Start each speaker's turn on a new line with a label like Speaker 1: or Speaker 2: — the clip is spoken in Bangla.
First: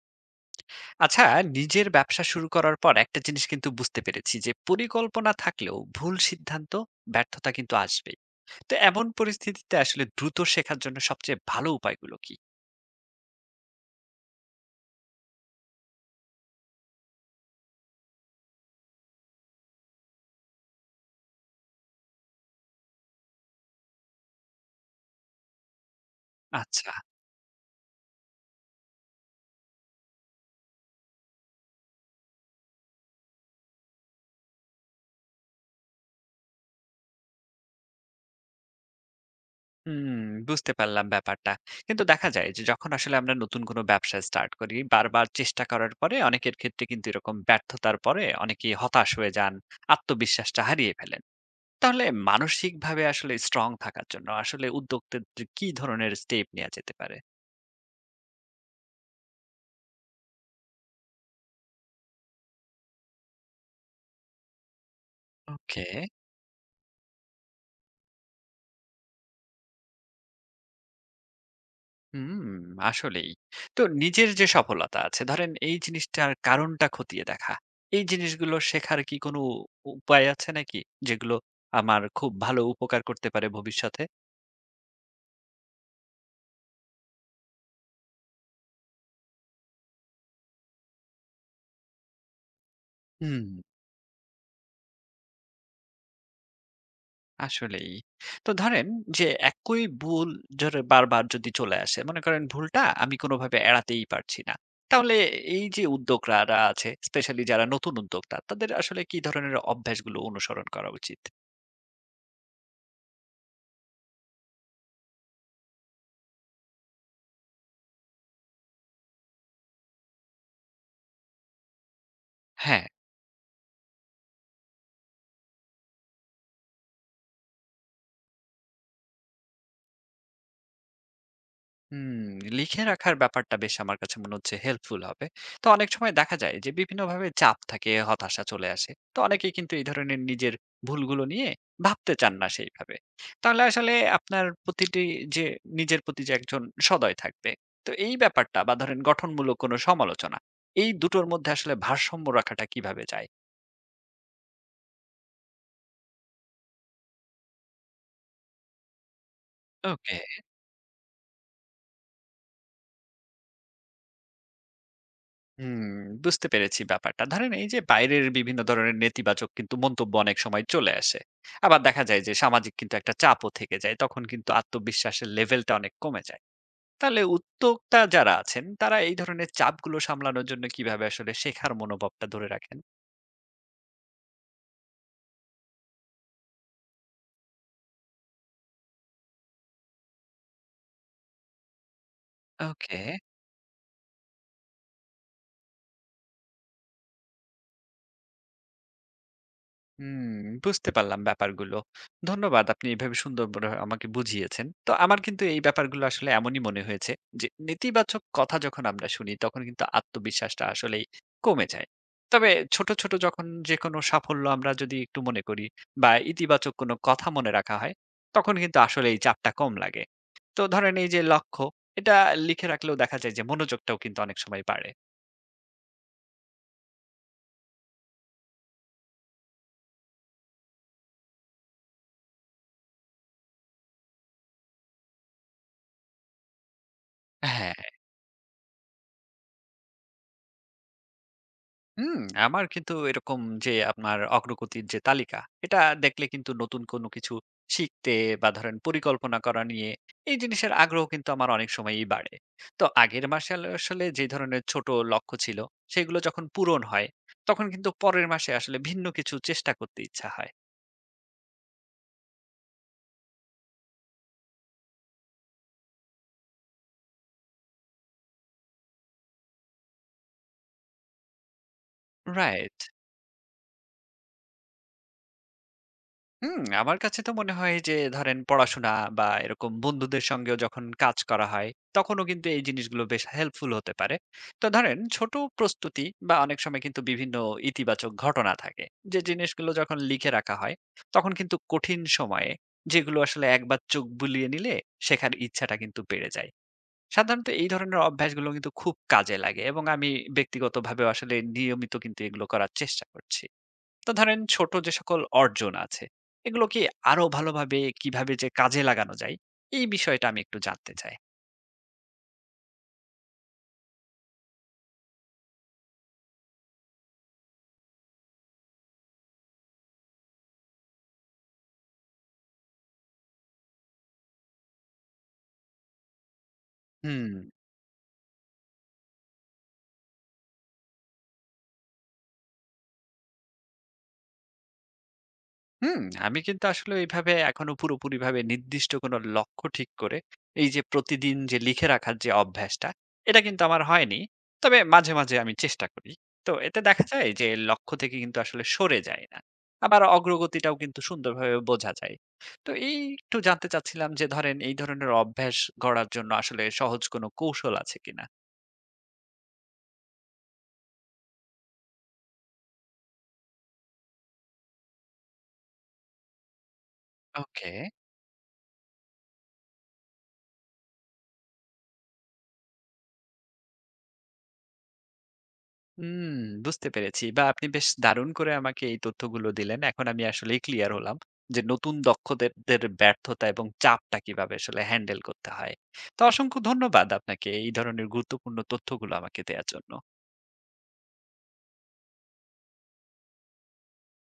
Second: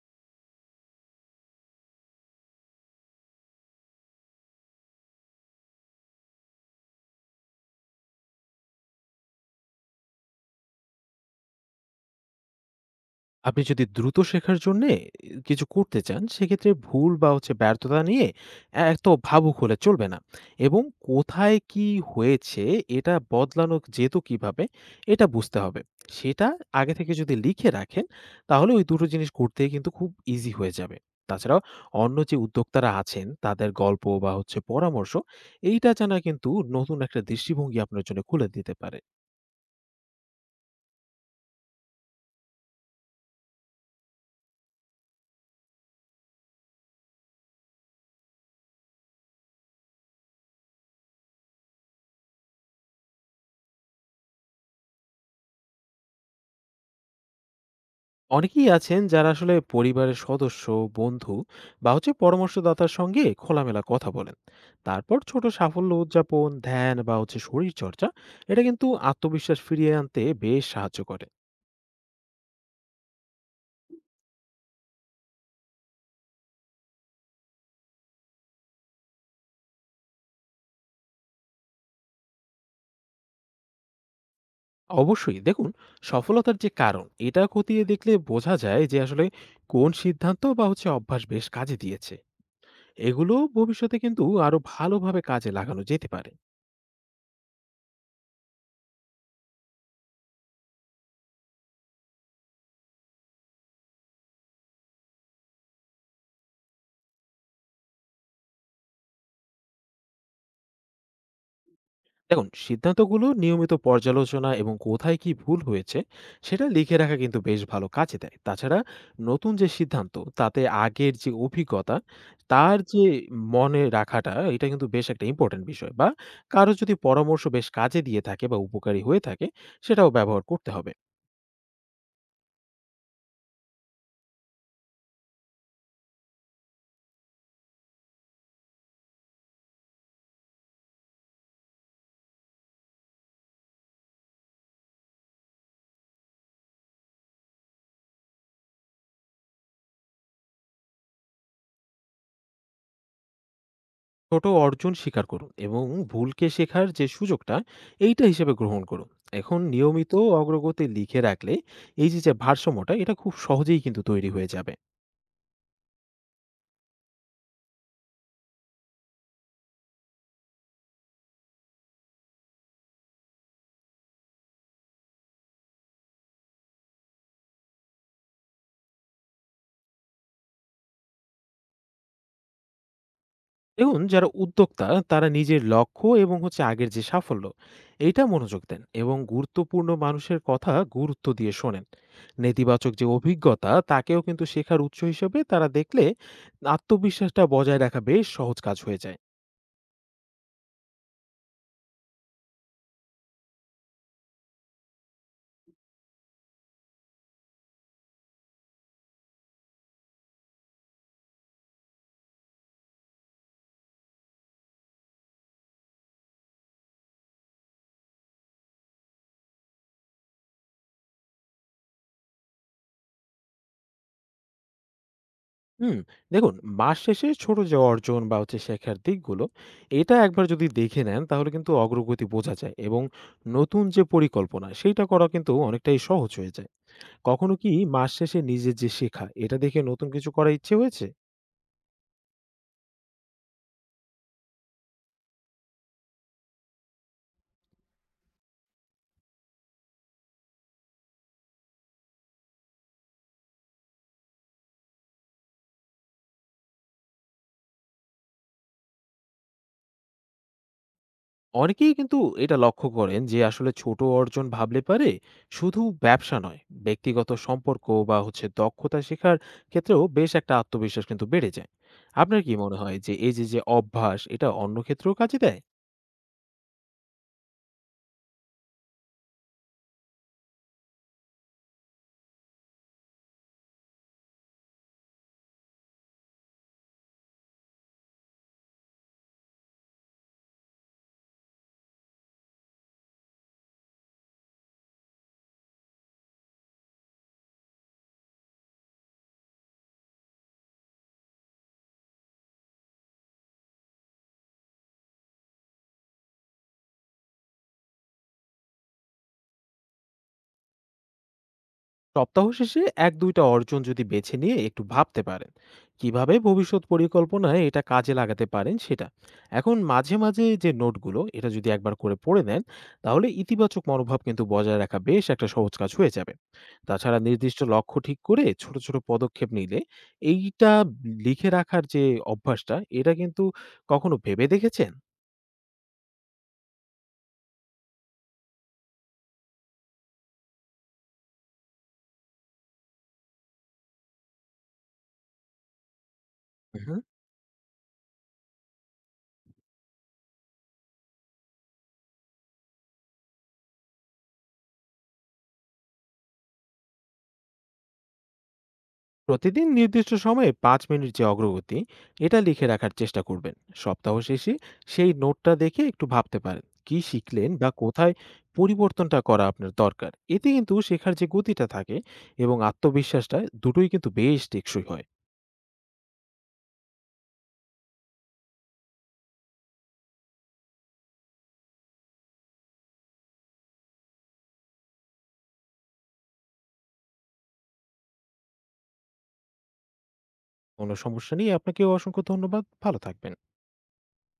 Speaker 1: আচ্ছা। নিজের ব্যবসা শুরু করার পর একটা জিনিস কিন্তু বুঝতে পেরেছি যে পরিকল্পনা থাকলেও ভুল সিদ্ধান্ত ব্যর্থতা কিন্তু আসবেই। তো এমন পরিস্থিতিতে আসলে দ্রুত শেখার জন্য সবচেয়ে ভালো উপায়গুলো কি?
Speaker 2: আপনি যদি দ্রুত শেখার জন্যে কিছু করতে চান, সেক্ষেত্রে ভুল বা ব্যর্থতা নিয়ে এত ভাবুক হলে চলবে না এবং কোথায় কি হয়েছে, এটা বদলানো যেত কিভাবে, এটা বুঝতে হবে। সেটা
Speaker 1: আচ্ছা।
Speaker 2: আগে থেকে যদি লিখে রাখেন, তাহলে ওই দুটো জিনিস করতেই কিন্তু খুব ইজি হয়ে যাবে। তাছাড়াও অন্য যে উদ্যোক্তারা আছেন, তাদের গল্প বা পরামর্শ, এইটা জানা কিন্তু নতুন একটা দৃষ্টিভঙ্গি আপনার জন্য খুলে দিতে পারে।
Speaker 1: হুম, বুঝতে পারলাম ব্যাপারটা। কিন্তু দেখা যায় যে যখন আসলে আমরা নতুন কোনো ব্যবসা স্টার্ট করি বারবার চেষ্টা করার পরে অনেকের ক্ষেত্রে কিন্তু এরকম ব্যর্থতার পরে অনেকে হতাশ হয়ে যান, আত্মবিশ্বাসটা হারিয়ে ফেলেন। তাহলে মানসিকভাবে আসলে স্ট্রং থাকার জন্য আসলে উদ্যোক্তাদের কি ধরনের স্টেপ নেওয়া যেতে পারে?
Speaker 2: অনেকেই আছেন যারা আসলে পরিবারের সদস্য, বন্ধু বা পরামর্শদাতার সঙ্গে খোলামেলা কথা বলেন। তারপর ছোট
Speaker 1: ওকে।
Speaker 2: সাফল্য উদযাপন, ধ্যান বা শরীর চর্চা, এটা কিন্তু আত্মবিশ্বাস ফিরিয়ে আনতে বেশ সাহায্য করে।
Speaker 1: হুম, আসলেই। তো নিজের যে সফলতা আছে, ধরেন এই জিনিসটার কারণটা খতিয়ে দেখা। এই জিনিসগুলো শেখার কি কোনো উপায় আছে নাকি? যেগুলো আমার খুব ভালো উপকার করতে পারে ভবিষ্যতে?
Speaker 2: অবশ্যই দেখুন, সফলতার যে কারণ এটা খতিয়ে দেখলে বোঝা যায় যে আসলে কোন সিদ্ধান্ত বা অভ্যাস বেশ কাজে দিয়েছে, এগুলো
Speaker 1: হুম,
Speaker 2: ভবিষ্যতে কিন্তু আরো ভালোভাবে কাজে লাগানো যেতে পারে।
Speaker 1: আসলেই। তো ধরেন যে একই ভুল ধরে বারবার যদি চলে আসে, মনে করেন ভুলটা আমি কোনোভাবে এড়াতেই পারছি না। তাহলে এই যে উদ্যোক্তারা আছে, স্পেশালি যারা নতুন উদ্যোক্তা, তাদের আসলে কি ধরনের অভ্যাসগুলো অনুসরণ করা উচিত?
Speaker 2: দেখুন, সিদ্ধান্তগুলো নিয়মিত পর্যালোচনা এবং কোথায় কি ভুল হয়েছে সেটা লিখে রাখা কিন্তু বেশ ভালো কাজে দেয়। তাছাড়া নতুন যে সিদ্ধান্ত, তাতে আগের যে অভিজ্ঞতা, তার
Speaker 1: হ্যাঁ।
Speaker 2: যে মনে রাখাটা, এটা কিন্তু বেশ একটা ইম্পর্টেন্ট বিষয়। বা কারো যদি পরামর্শ বেশ কাজে দিয়ে থাকে বা উপকারী হয়ে থাকে, সেটাও ব্যবহার করতে হবে।
Speaker 1: হুম, লিখে রাখার ব্যাপারটা বেশ আমার কাছে মনে হচ্ছে হেল্পফুল হবে। তো অনেক সময় দেখা যায় যে বিভিন্নভাবে চাপ থাকে, হতাশা চলে আসে। তো অনেকেই কিন্তু এই ধরনের নিজের ভুলগুলো নিয়ে ভাবতে চান না সেইভাবে। তাহলে আসলে আপনার প্রতিটি যে নিজের প্রতি যে একজন সদয় থাকবে, তো এই ব্যাপারটা বা ধরেন গঠনমূলক কোনো সমালোচনা, এই দুটোর মধ্যে আসলে ভারসাম্য রাখাটা কিভাবে যায়?
Speaker 2: ছোট অর্জন স্বীকার করুন এবং ভুলকে শেখার যে সুযোগটা, এইটা হিসেবে গ্রহণ করুন। এখন নিয়মিত
Speaker 1: ওকে।
Speaker 2: অগ্রগতি লিখে রাখলে এই যে যে ভারসাম্যটা, এটা খুব সহজেই কিন্তু তৈরি হয়ে যাবে।
Speaker 1: হুম, বুঝতে পেরেছি ব্যাপারটা। ধরেন এই যে বাইরের বিভিন্ন ধরনের নেতিবাচক কিন্তু মন্তব্য অনেক সময় চলে আসে। আবার দেখা যায় যে সামাজিক কিন্তু একটা চাপও থেকে যায়। তখন কিন্তু আত্মবিশ্বাসের লেভেলটা অনেক কমে যায়। তাহলে উদ্যোক্তা যারা আছেন তারা এই ধরনের চাপগুলো সামলানোর জন্য কিভাবে আসলে শেখার মনোভাবটা ধরে রাখেন?
Speaker 2: দেখুন, যারা উদ্যোক্তা, তারা নিজের লক্ষ্য এবং আগের যে সাফল্য, এটা মনোযোগ দেন এবং গুরুত্বপূর্ণ মানুষের কথা গুরুত্ব দিয়ে শোনেন। নেতিবাচক
Speaker 1: ওকে।
Speaker 2: যে অভিজ্ঞতা তাকেও কিন্তু শেখার উৎস হিসেবে তারা দেখলে আত্মবিশ্বাসটা বজায় রাখা বেশ সহজ কাজ হয়ে যায়।
Speaker 1: হুম, বুঝতে পারলাম ব্যাপারগুলো। ধন্যবাদ আপনি এভাবে সুন্দর করে আমাকে বুঝিয়েছেন। তো আমার কিন্তু এই ব্যাপারগুলো আসলে এমনই মনে হয়েছে যে নেতিবাচক কথা যখন আমরা শুনি তখন কিন্তু আত্মবিশ্বাসটা আসলেই কমে যায়। তবে ছোট, ছোট যখন যেকোনো সাফল্য আমরা যদি একটু মনে করি বা ইতিবাচক কোনো কথা মনে রাখা হয় তখন কিন্তু আসলে এই চাপটা কম লাগে। তো ধরেন এই যে লক্ষ্য এটা লিখে রাখলেও দেখা যায় যে মনোযোগটাও কিন্তু অনেক সময় বাড়ে।
Speaker 2: হুম, দেখুন, মাস শেষে ছোট যে অর্জন বা শেখার দিকগুলো, এটা একবার যদি দেখে নেন তাহলে কিন্তু অগ্রগতি বোঝা যায় এবং নতুন যে পরিকল্পনা সেইটা করা কিন্তু অনেকটাই সহজ হয়ে যায়। কখনো কি
Speaker 1: হ্যাঁ।
Speaker 2: মাস শেষে নিজের যে শেখা, এটা দেখে নতুন কিছু করার ইচ্ছে হয়েছে?
Speaker 1: হুম, আমার কিন্তু এরকম যে আপনার অগ্রগতির যে তালিকা, এটা দেখলে কিন্তু নতুন কোনো কিছু শিখতে বা ধরেন পরিকল্পনা করা নিয়ে এই জিনিসের আগ্রহ কিন্তু আমার অনেক সময়ই বাড়ে। তো আগের মাসে আসলে যে ধরনের ছোট লক্ষ্য ছিল, সেগুলো যখন পূরণ হয়, তখন কিন্তু পরের মাসে আসলে ভিন্ন কিছু চেষ্টা করতে ইচ্ছা হয়।
Speaker 2: অনেকেই কিন্তু এটা লক্ষ্য করেন যে আসলে ছোট অর্জন ভাবলে পারে শুধু ব্যবসা নয়, ব্যক্তিগত সম্পর্ক বা দক্ষতা শেখার ক্ষেত্রেও বেশ একটা আত্মবিশ্বাস কিন্তু বেড়ে যায়। আপনার কি
Speaker 1: রাইট।
Speaker 2: মনে হয় যে এই যে, যে অভ্যাস এটা অন্য ক্ষেত্রেও কাজে দেয়?
Speaker 1: হুম, আমার কাছে তো মনে হয় যে ধরেন পড়াশোনা বা এরকম বন্ধুদের সঙ্গেও যখন কাজ করা হয় তখনও কিন্তু এই জিনিসগুলো বেশ হেল্পফুল হতে পারে। তো ধরেন ছোট প্রস্তুতি বা অনেক সময় কিন্তু বিভিন্ন ইতিবাচক ঘটনা থাকে। যে জিনিসগুলো যখন লিখে রাখা হয় তখন কিন্তু কঠিন সময়ে যেগুলো আসলে একবার চোখ বুলিয়ে নিলে শেখার ইচ্ছাটা কিন্তু বেড়ে যায়। সাধারণত এই ধরনের অভ্যাসগুলো কিন্তু খুব কাজে লাগে এবং আমি ব্যক্তিগতভাবেও আসলে নিয়মিত কিন্তু এগুলো করার চেষ্টা করছি। তো ধরেন ছোট যে সকল অর্জন আছে এগুলো কি আরো ভালোভাবে কিভাবে যে কাজে লাগানো যায় এই বিষয়টা আমি একটু জানতে চাই।
Speaker 2: সপ্তাহ শেষে এক দুইটা অর্জন যদি বেছে নিয়ে একটু ভাবতে পারেন কিভাবে ভবিষ্যৎ পরিকল্পনায় এটা কাজে লাগাতে পারেন সেটা। এখন মাঝে মাঝে যে নোটগুলো, এটা যদি একবার করে পড়ে নেন তাহলে ইতিবাচক মনোভাব কিন্তু বজায় রাখা বেশ একটা সহজ কাজ হয়ে যাবে। তাছাড়া
Speaker 1: হুম।
Speaker 2: নির্দিষ্ট লক্ষ্য ঠিক করে ছোট ছোট পদক্ষেপ নিলে, এইটা লিখে রাখার যে অভ্যাসটা, এটা কিন্তু কখনো ভেবে দেখেছেন?
Speaker 1: হুম, আমি কিন্তু আসলে এইভাবে এখনো পুরোপুরিভাবে নির্দিষ্ট কোনো লক্ষ্য ঠিক করে এই যে প্রতিদিন যে লিখে রাখার যে অভ্যাসটা, এটা কিন্তু আমার হয়নি। তবে মাঝে, মাঝে আমি চেষ্টা করি। তো এতে দেখা যায় যে লক্ষ্য থেকে কিন্তু আসলে সরে যায় না। আবার অগ্রগতিটাও কিন্তু সুন্দরভাবে বোঝা যায়। তো এই একটু জানতে চাচ্ছিলাম যে ধরেন এই ধরনের অভ্যাস গড়ার জন্য আসলে সহজ কোনো কৌশল আছে কিনা?
Speaker 2: প্রতিদিন নির্দিষ্ট সময়ে 5 মিনিট যে অগ্রগতি, এটা লিখে রাখার চেষ্টা করবেন। সপ্তাহ শেষে সেই নোটটা দেখে একটু ভাবতে পারেন কি শিখলেন
Speaker 1: ওকে।
Speaker 2: বা কোথায় পরিবর্তনটা করা আপনার দরকার। এতে কিন্তু শেখার যে গতিটা থাকে এবং আত্মবিশ্বাসটা, দুটোই কিন্তু বেশ টেকসই হয়।
Speaker 1: হুম, বুঝতে পেরেছি। বা আপনি বেশ দারুণ করে আমাকে এই তথ্যগুলো দিলেন। এখন আমি আসলেই ক্লিয়ার হলাম যে নতুন দক্ষতাদের ব্যর্থতা এবং চাপটা কিভাবে আসলে হ্যান্ডেল করতে হয়। তো অসংখ্য ধন্যবাদ আপনাকে এই ধরনের গুরুত্বপূর্ণ তথ্যগুলো আমাকে দেয়ার জন্য।
Speaker 2: কোনো সমস্যা নেই, আপনাকেও অসংখ্য ধন্যবাদ, ভালো থাকবেন।